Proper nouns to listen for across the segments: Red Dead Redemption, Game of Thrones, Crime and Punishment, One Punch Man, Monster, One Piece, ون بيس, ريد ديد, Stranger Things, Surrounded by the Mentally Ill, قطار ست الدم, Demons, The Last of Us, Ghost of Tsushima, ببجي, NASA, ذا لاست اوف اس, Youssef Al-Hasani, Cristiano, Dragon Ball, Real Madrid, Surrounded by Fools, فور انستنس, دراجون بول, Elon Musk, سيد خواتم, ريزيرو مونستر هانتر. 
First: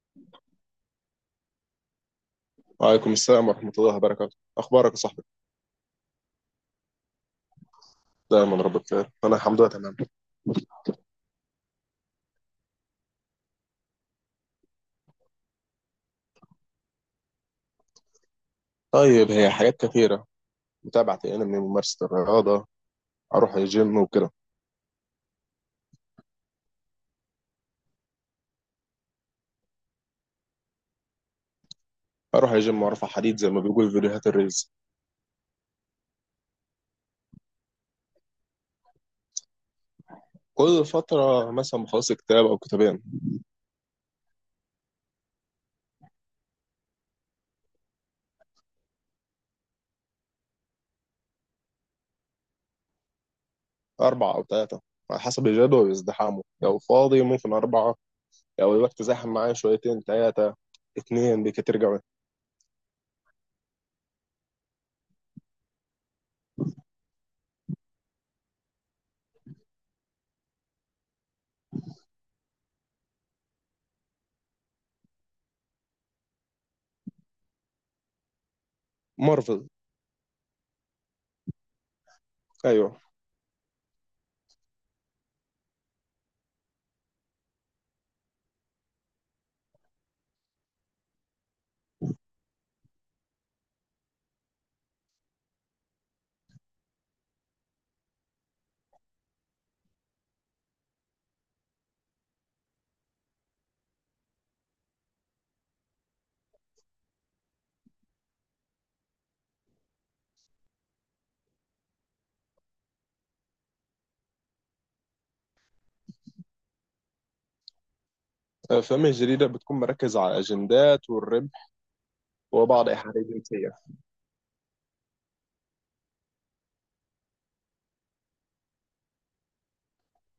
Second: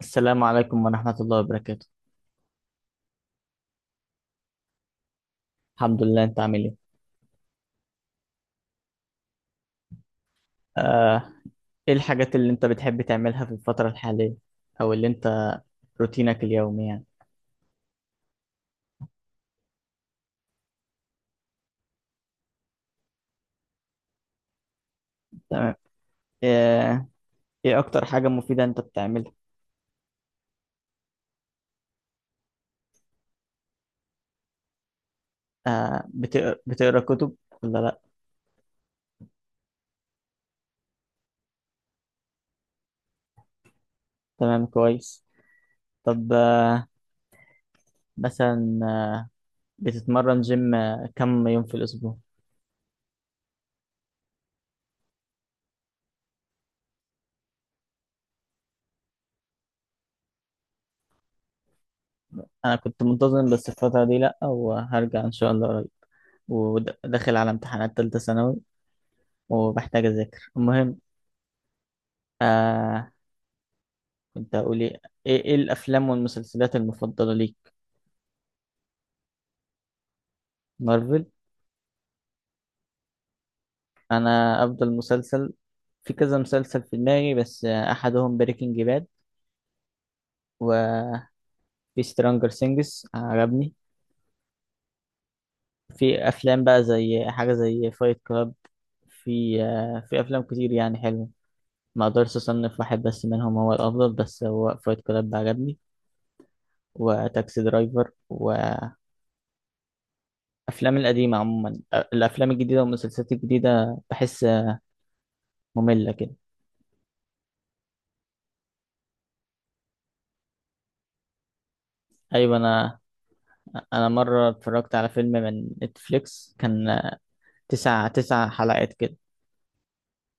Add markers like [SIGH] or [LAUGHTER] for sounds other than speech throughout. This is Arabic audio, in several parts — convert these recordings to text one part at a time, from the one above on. السلام عليكم ورحمة الله وبركاته. وعليكم السلام ورحمة الله وبركاته، أخبارك يا صاحبي؟ الحمد لله. انت عامل ايه؟ دايما رب بخير، أنا الحمد لله تمام. آه، ايه الحاجات اللي انت بتحب تعملها في الفترة الحالية، او اللي انت روتينك اليومي يعني. طيب هي حاجات كثيرة: متابعة أنمي، ممارسة الرياضة، أروح الجيم وكده. تمام. آه، ايه اكتر حاجة مفيدة انت بتعملها؟ أروح الجيم وأرفع حديد زي ما بيقول في فيديوهات الريلز. بتقرا كتب ولا لا؟ كل فترة مثلا بخلص كتاب أو كتابين. تمام كويس. طب مثلا بتتمرن جيم كم يوم في الاسبوع؟ أربعة أو ثلاثة على حسب الجدول وازدحامه، لو فاضي ممكن أربعة، لو الوقت زاحم معايا شويتين ثلاثة، اتنين بكتير جوي. انا كنت منتظم بس الفترة دي لا، وهرجع ان شاء الله قريب، وداخل على امتحانات تالتة ثانوي وبحتاج اذاكر. المهم آه، كنت هقول ايه. إيه الافلام والمسلسلات المفضله ليك؟ مارفل. مارفل. أيوه. انا افضل مسلسل، في كذا مسلسل في دماغي بس احدهم بريكنج باد. وفي سترونجر سينجز عجبني. في افلام بقى زي حاجه زي فايت كلاب. في في افلام كتير يعني حلوه. ما اقدرش اصنف واحد بس منهم هو الافضل، بس هو فايت كلاب عجبني وتاكسي درايفر وافلام القديمه عموما. الافلام الجديده والمسلسلات الجديده بحس ممله كده. الأفلام الجديدة بتكون مركزة على الأجندات والربح ايوه وبعض انا، إيحاءات الجنسية. انا مره اتفرجت على فيلم من نتفليكس، كان تسع حلقات كده،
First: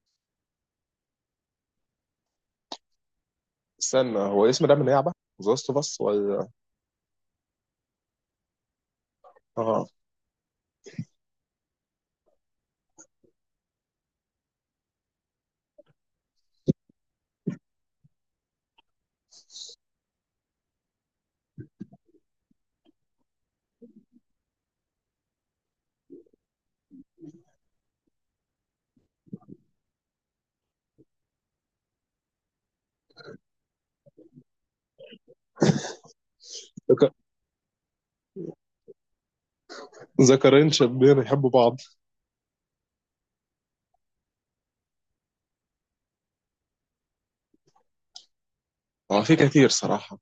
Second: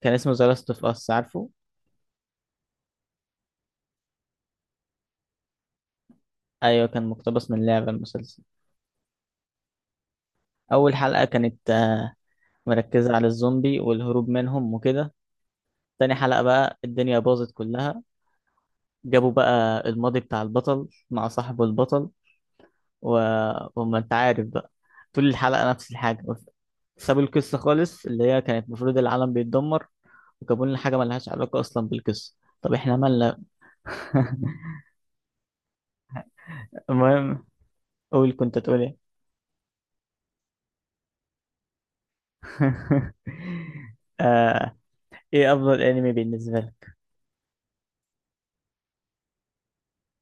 كان اسمه ذا لاست اوف اس، عارفه؟ استنى، هو اسم ده من لعبة ذا لاست اوف اس ولا؟ ايوه كان مقتبس من لعبه المسلسل. اه. اول حلقه كانت مركزه على الزومبي والهروب منهم وكده. تاني حلقه بقى الدنيا باظت كلها، جابوا بقى الماضي بتاع البطل مع صاحبه البطل و... وما انت عارف بقى. طول الحلقه نفس الحاجه، سابوا القصه خالص اللي هي كانت المفروض العالم بيتدمر، وجابوا لنا حاجه ملهاش علاقه اصلا بالقصه. طب احنا مالنا؟ [LAUGHS] ذك- المهم. قول كنت تقول ايه. ذكرين شابين يحبوا بعض. [LAUGHS] آه، ايه افضل انمي بالنسبه لك؟ هو في كتير صراحة،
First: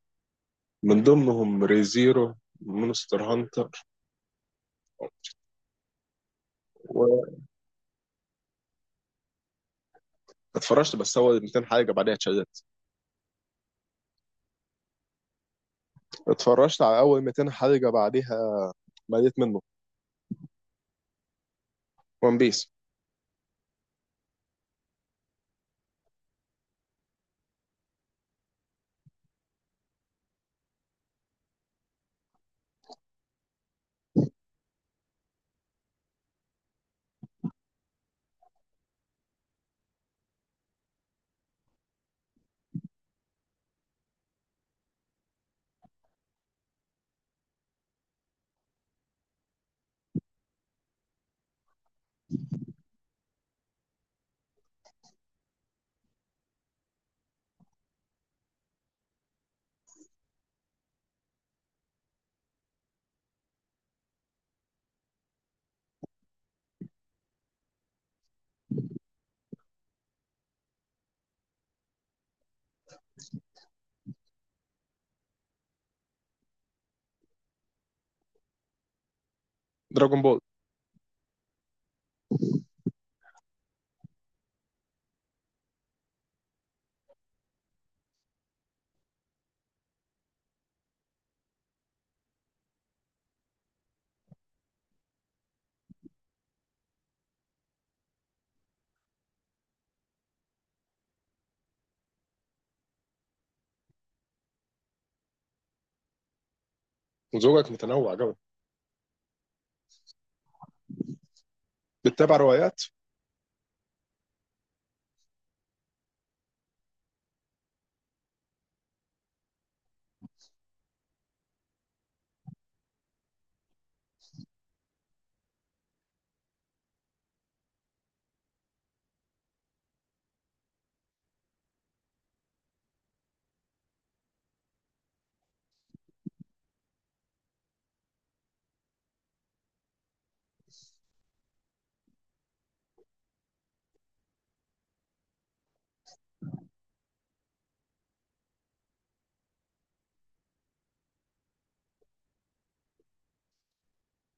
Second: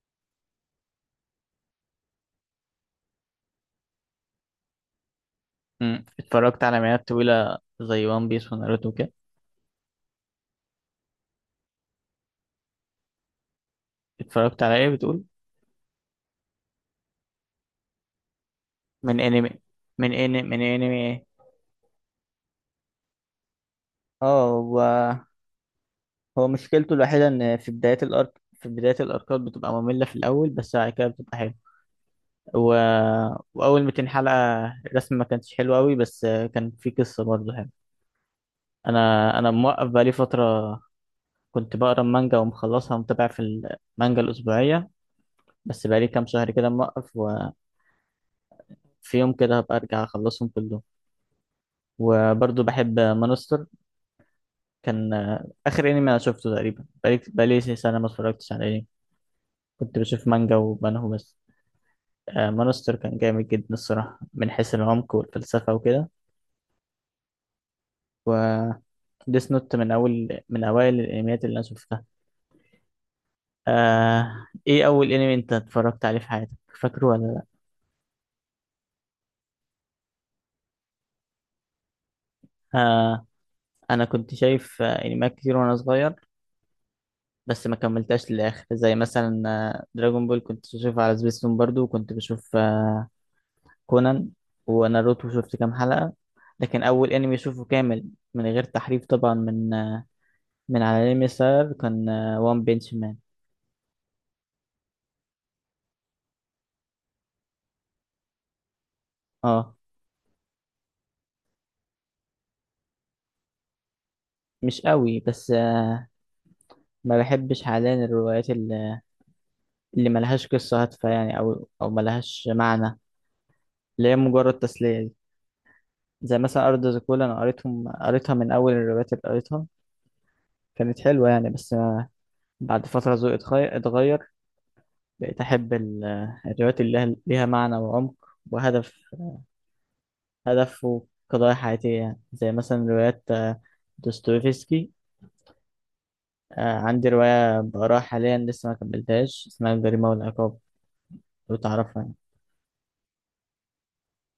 من ضمنهم ريزيرو، مونستر هانتر. مم. اتفرجت على مئات طويله زي وان بيس وناروتو كده. واتفرجت بس اول 200 حلقة بعدها اتشددت. اتفرجت على ايه بتقول؟ اتفرجت على اول 200 حلقة بعدها من مليت انمي منه. من انمي ايه؟ ون بيس. اه هو، هو مشكلته الوحيده ان في بدايه الارك، في بدايه الاركات بتبقى ممله في الاول بس بعد كده بتبقى حلوه. و... واول 200 حلقه الرسم ما كانتش حلو قوي بس كان في قصه برضه حلوه. انا انا موقف بقالي فتره، كنت بقرا المانجا ومخلصها ومتابع في المانجا الأسبوعية، بس بقالي كام شهر كده موقف، وفي يوم كده هبقى أرجع أخلصهم كلهم. وبرضه بحب مانستر، كان آخر أنمي أنا شفته تقريبا، بقالي سنة ما اتفرجتش على أنمي، كنت بشوف مانجا وبنهو بس. مانستر كان جامد جدا الصراحة من حيث العمق والفلسفة وكده. و ديس نوت من أول، من أوائل الأنميات اللي أنا شفتها. إيه أول أنمي أنت اتفرجت عليه في حياتك، فاكره ولا لأ؟ دراجون بول. آه... انا كنت شايف انميات كتير وانا صغير، بس ما كملتهاش للاخر، زي مثلا دراجون بول كنت بشوفها على سبيستون برضو، وكنت بشوف كونان وناروتو شفت كام حلقة. لكن اول انمي اشوفه كامل من غير تحريف طبعا من من على انمي ساير، كان وان بنش مان. ذوقك متنوع قوي، اه. بتتابع روايات؟ مش قوي بس ما بحبش حاليا الروايات اللي، اللي ملهاش قصة هادفة يعني او ملهاش معنى، اللي هي مجرد تسلية دي. زي مثلا أرض زيكولا أنا قريتهم، قريتها من أول الروايات اللي قريتها، كانت حلوة يعني، بس أنا بعد فترة ذوقي اتغير، بقيت أحب الروايات اللي لها، معنى وعمق وهدف، وقضايا حياتية يعني، زي مثلا روايات دوستويفسكي. عندي رواية بقراها حاليا لسه ما كملتهاش، اسمها الجريمة والعقاب، لو تعرفها يعني.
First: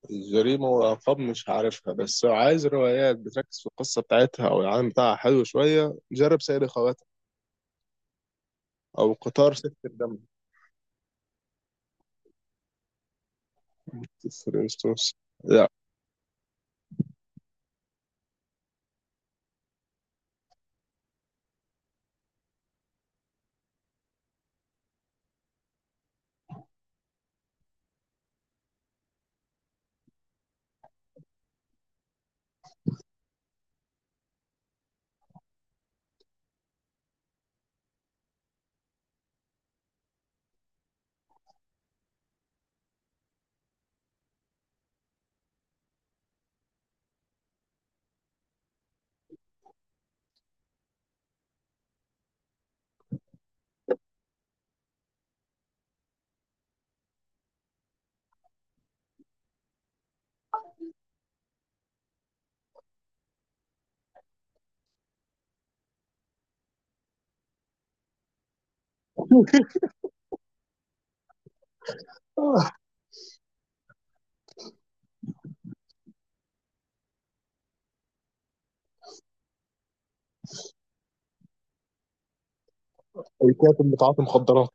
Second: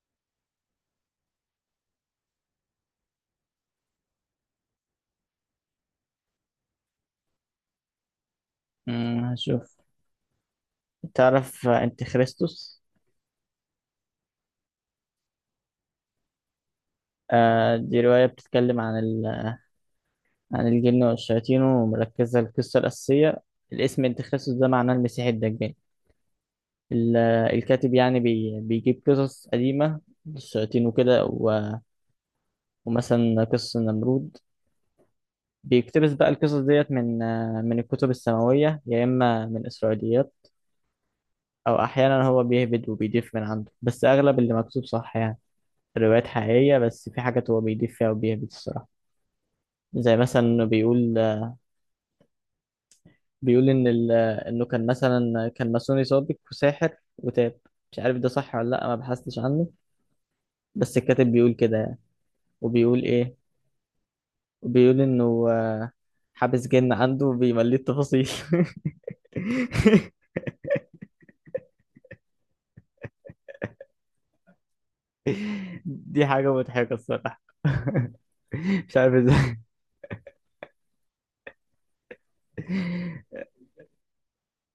الجريمة والألقاب مش عارفها، بس لو عايز روايات بتركز في القصة بتاعتها أو العالم بتاعها حلو شوية جرب سيد خواتم، أو قطار ست هشوف. الدم. تعرف أنت خريستوس؟ فور انستنس. لا. دي رواية بتتكلم عن عن الجن والشياطين، ومركزة القصة الأساسية، الاسم أنت خريستوس ده معناه المسيح الدجال. ال- الكاتب يعني بيجيب قصص قديمة للشياطين وكده ومثلا قصة النمرود. بيقتبس بقى القصص ديت من الكتب السماوية يا إما من إسرائيليات، أو أحيانا هو بيهبد وبيضيف من عنده، بس أغلب اللي مكتوب صح يعني. الروايات حقيقية بس في حاجات هو بيضيف فيها وبيهبد الصراحة. زي مثلا إنه بيقول، إن إنه كان مثلا كان ماسوني سابق وساحر وتاب، مش عارف ده صح ولا لأ، ما بحثتش عنه، بس الكاتب بيقول كده يعني. وبيقول إيه، بيقول انه حابس جن عنده بيمليه التفاصيل. [LAUGHS] آه، دي حاجة مضحكة الصراحة. [LAUGHS] مش عارف ازاي. الكاتب بتاع المخدرات.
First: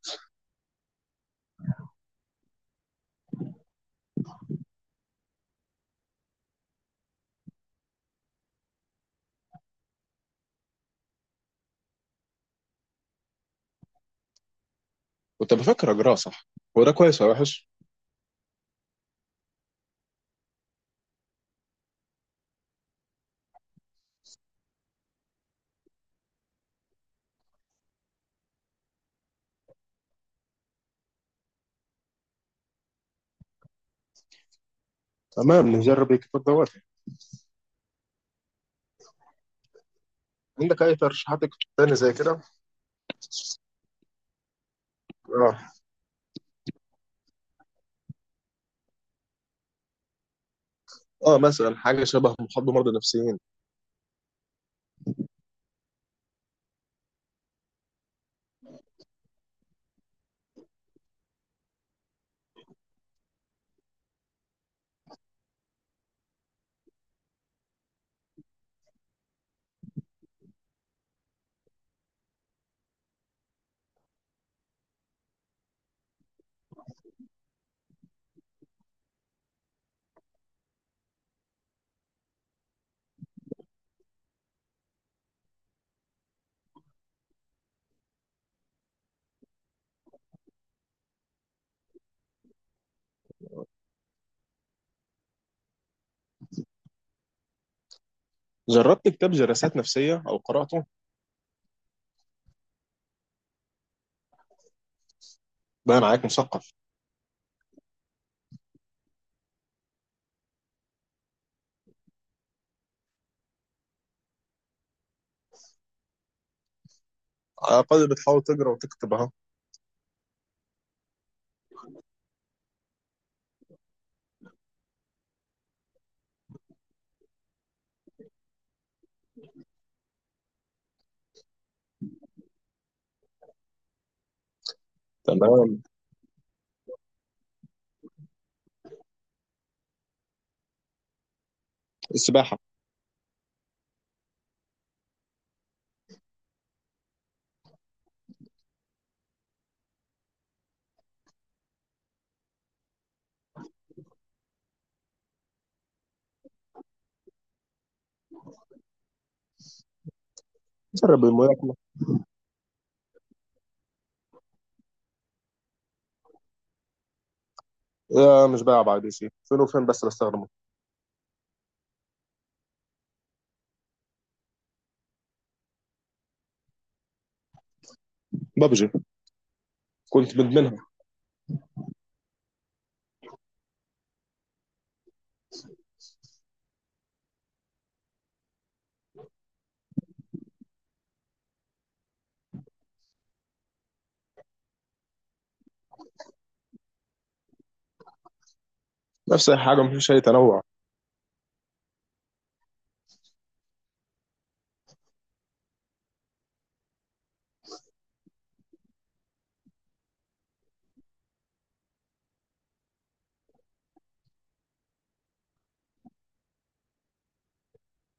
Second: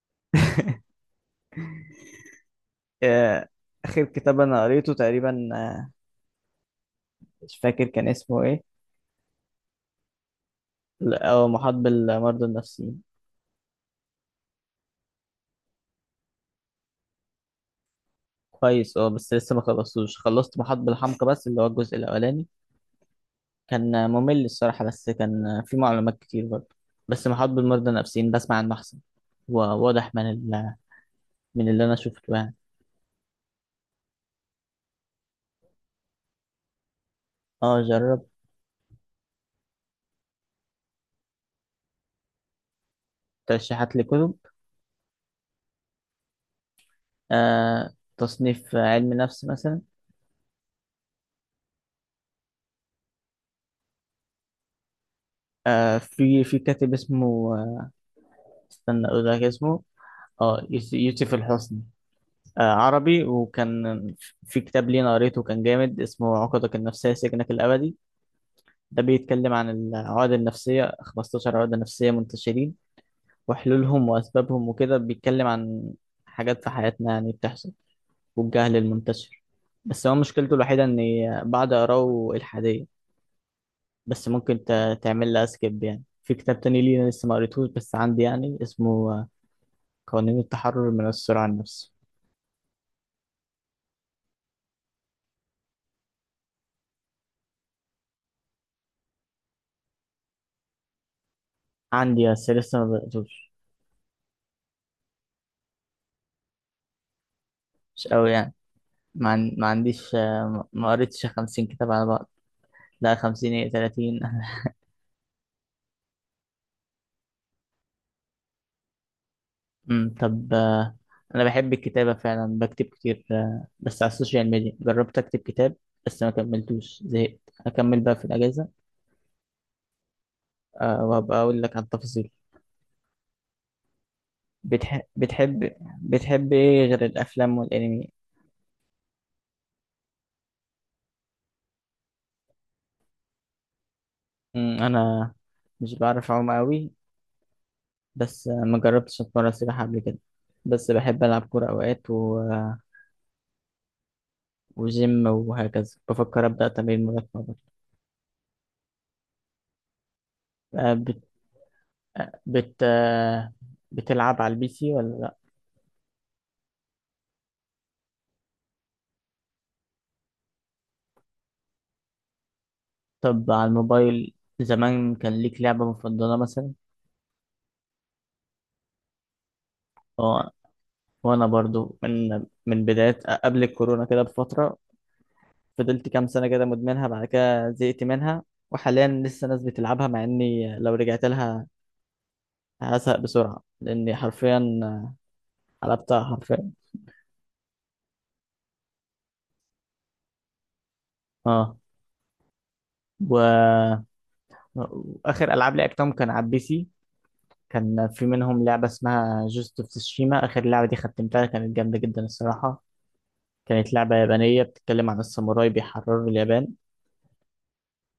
آه، آخر كتاب أنا قريته تقريبا، مش فاكر كان اسمه ايه، لا، هو محاط بالمرضى النفسيين. كنت بفكر اجراه صح. هو ده كويس ولا وحش؟ كويس اه، بس لسه ما خلصتوش، خلصت محاط بالحمقى بس اللي هو الجزء الأولاني. كان ممل الصراحة، بس كان فيه معلومات كتير برضه. بس محاط بالمرضى النفسيين بسمع عنه أحسن، وواضح من من اللي أنا شفته يعني. تمام، نجرب الكتاب دوت. اه جربت. عندك اي ترشيحات كتب تاني زي كده؟ ترشيحات لكتب؟ اه. آه تصنيف علم نفس مثلا. اه مثلا حاجه شبه محاضره مرضى نفسيين. في كاتب اسمه استنى اقول لك اسمه. اه يوسف الحسني، آه عربي. وكان في كتاب ليه أنا قريته كان جامد، اسمه عقدك النفسية سجنك الأبدي، ده بيتكلم عن العقد النفسية 15 عقدة نفسية منتشرين، وحلولهم وأسبابهم وكده. بيتكلم عن حاجات في حياتنا يعني بتحصل، والجهل المنتشر. بس هو مشكلته الوحيدة إن بعد أقراه إلحادية، بس ممكن تعمل لها سكيب. يعني في كتاب تاني لينا لسه ما قريتهوش بس عندي، يعني اسمه قوانين التحرر من السرعة عن النفس. جربت كتاب جلسات نفسيه او قراته؟ عندي بس لسه ما بدأتوش. بقى معاك مثقف. مش قوي يعني، ما عنديش ما قريتش 50 كتاب على بعض. لا 50 ايه، 30. [LAUGHS] على الاقل بتحاول تقرا وتكتب اهو. طب انا بحب الكتابة فعلا، بكتب كتير بس على السوشيال ميديا. جربت اكتب كتاب بس ما كملتوش، زهقت، هكمل بقى في الأجازة وهبقى أقول لك عن التفاصيل. بتح... بتحب تمام. بتحب ايه غير الافلام والانمي؟ السباحه. انا مش بعرف اعوم قوي، بس ما جربتش اتمرن سباحه قبل كده، بس بحب العب كوره اوقات وجيم وهكذا. بفكر ابدا تمرين ملاكمه برضه. آه، بت... جرب الملاكمه. آه، بت... آه، بتلعب على البي سي ولا لا؟ آه مش بقى، بعد شيء فين وفين، بس بستخدمه. طب على الموبايل زمان كان ليك لعبه مفضله مثلا؟ ببجي، كنت اه، مدمنها. وانا برضو من بدايه قبل الكورونا كده بفتره، فضلت كام سنه كده مدمنها، بعد كده زهقت منها. وحاليا لسه ناس بتلعبها، مع اني لو رجعت لها هزهق بسرعة، لأني حرفيا قلبتها حرفيا. نفس الحاجه، مفيش اي تنوع. اه و... وآخر ألعاب لعبتهم كان على البي سي. كان في منهم لعبة اسمها جوست اوف تسوشيما، آخر لعبة دي ختمتها، كانت جامدة جدا الصراحة. كانت لعبة يابانية بتتكلم عن الساموراي بيحرروا اليابان.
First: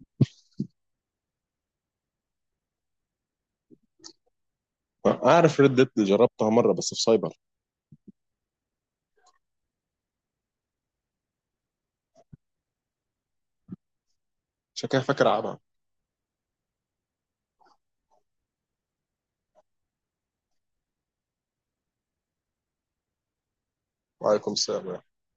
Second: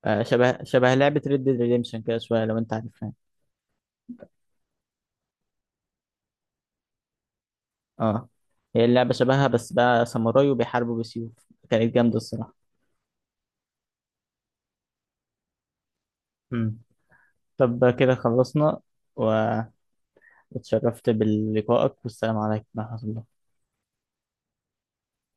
آه شبه لعبة ريد ديد ريديمشن كده شوية، لو أنت عارفها. اعرف ريد ديد، جربتها مره بس في سايبر. اه هي اللعبة شبهها بس بقى ساموراي وبيحاربوا بسيوف، كانت جامدة الصراحة. عشان كده فاكر العبها. مم. طب كده خلصنا و... واتشرفت بلقائك والسلام عليكم ورحمة الله. وعليكم السلام.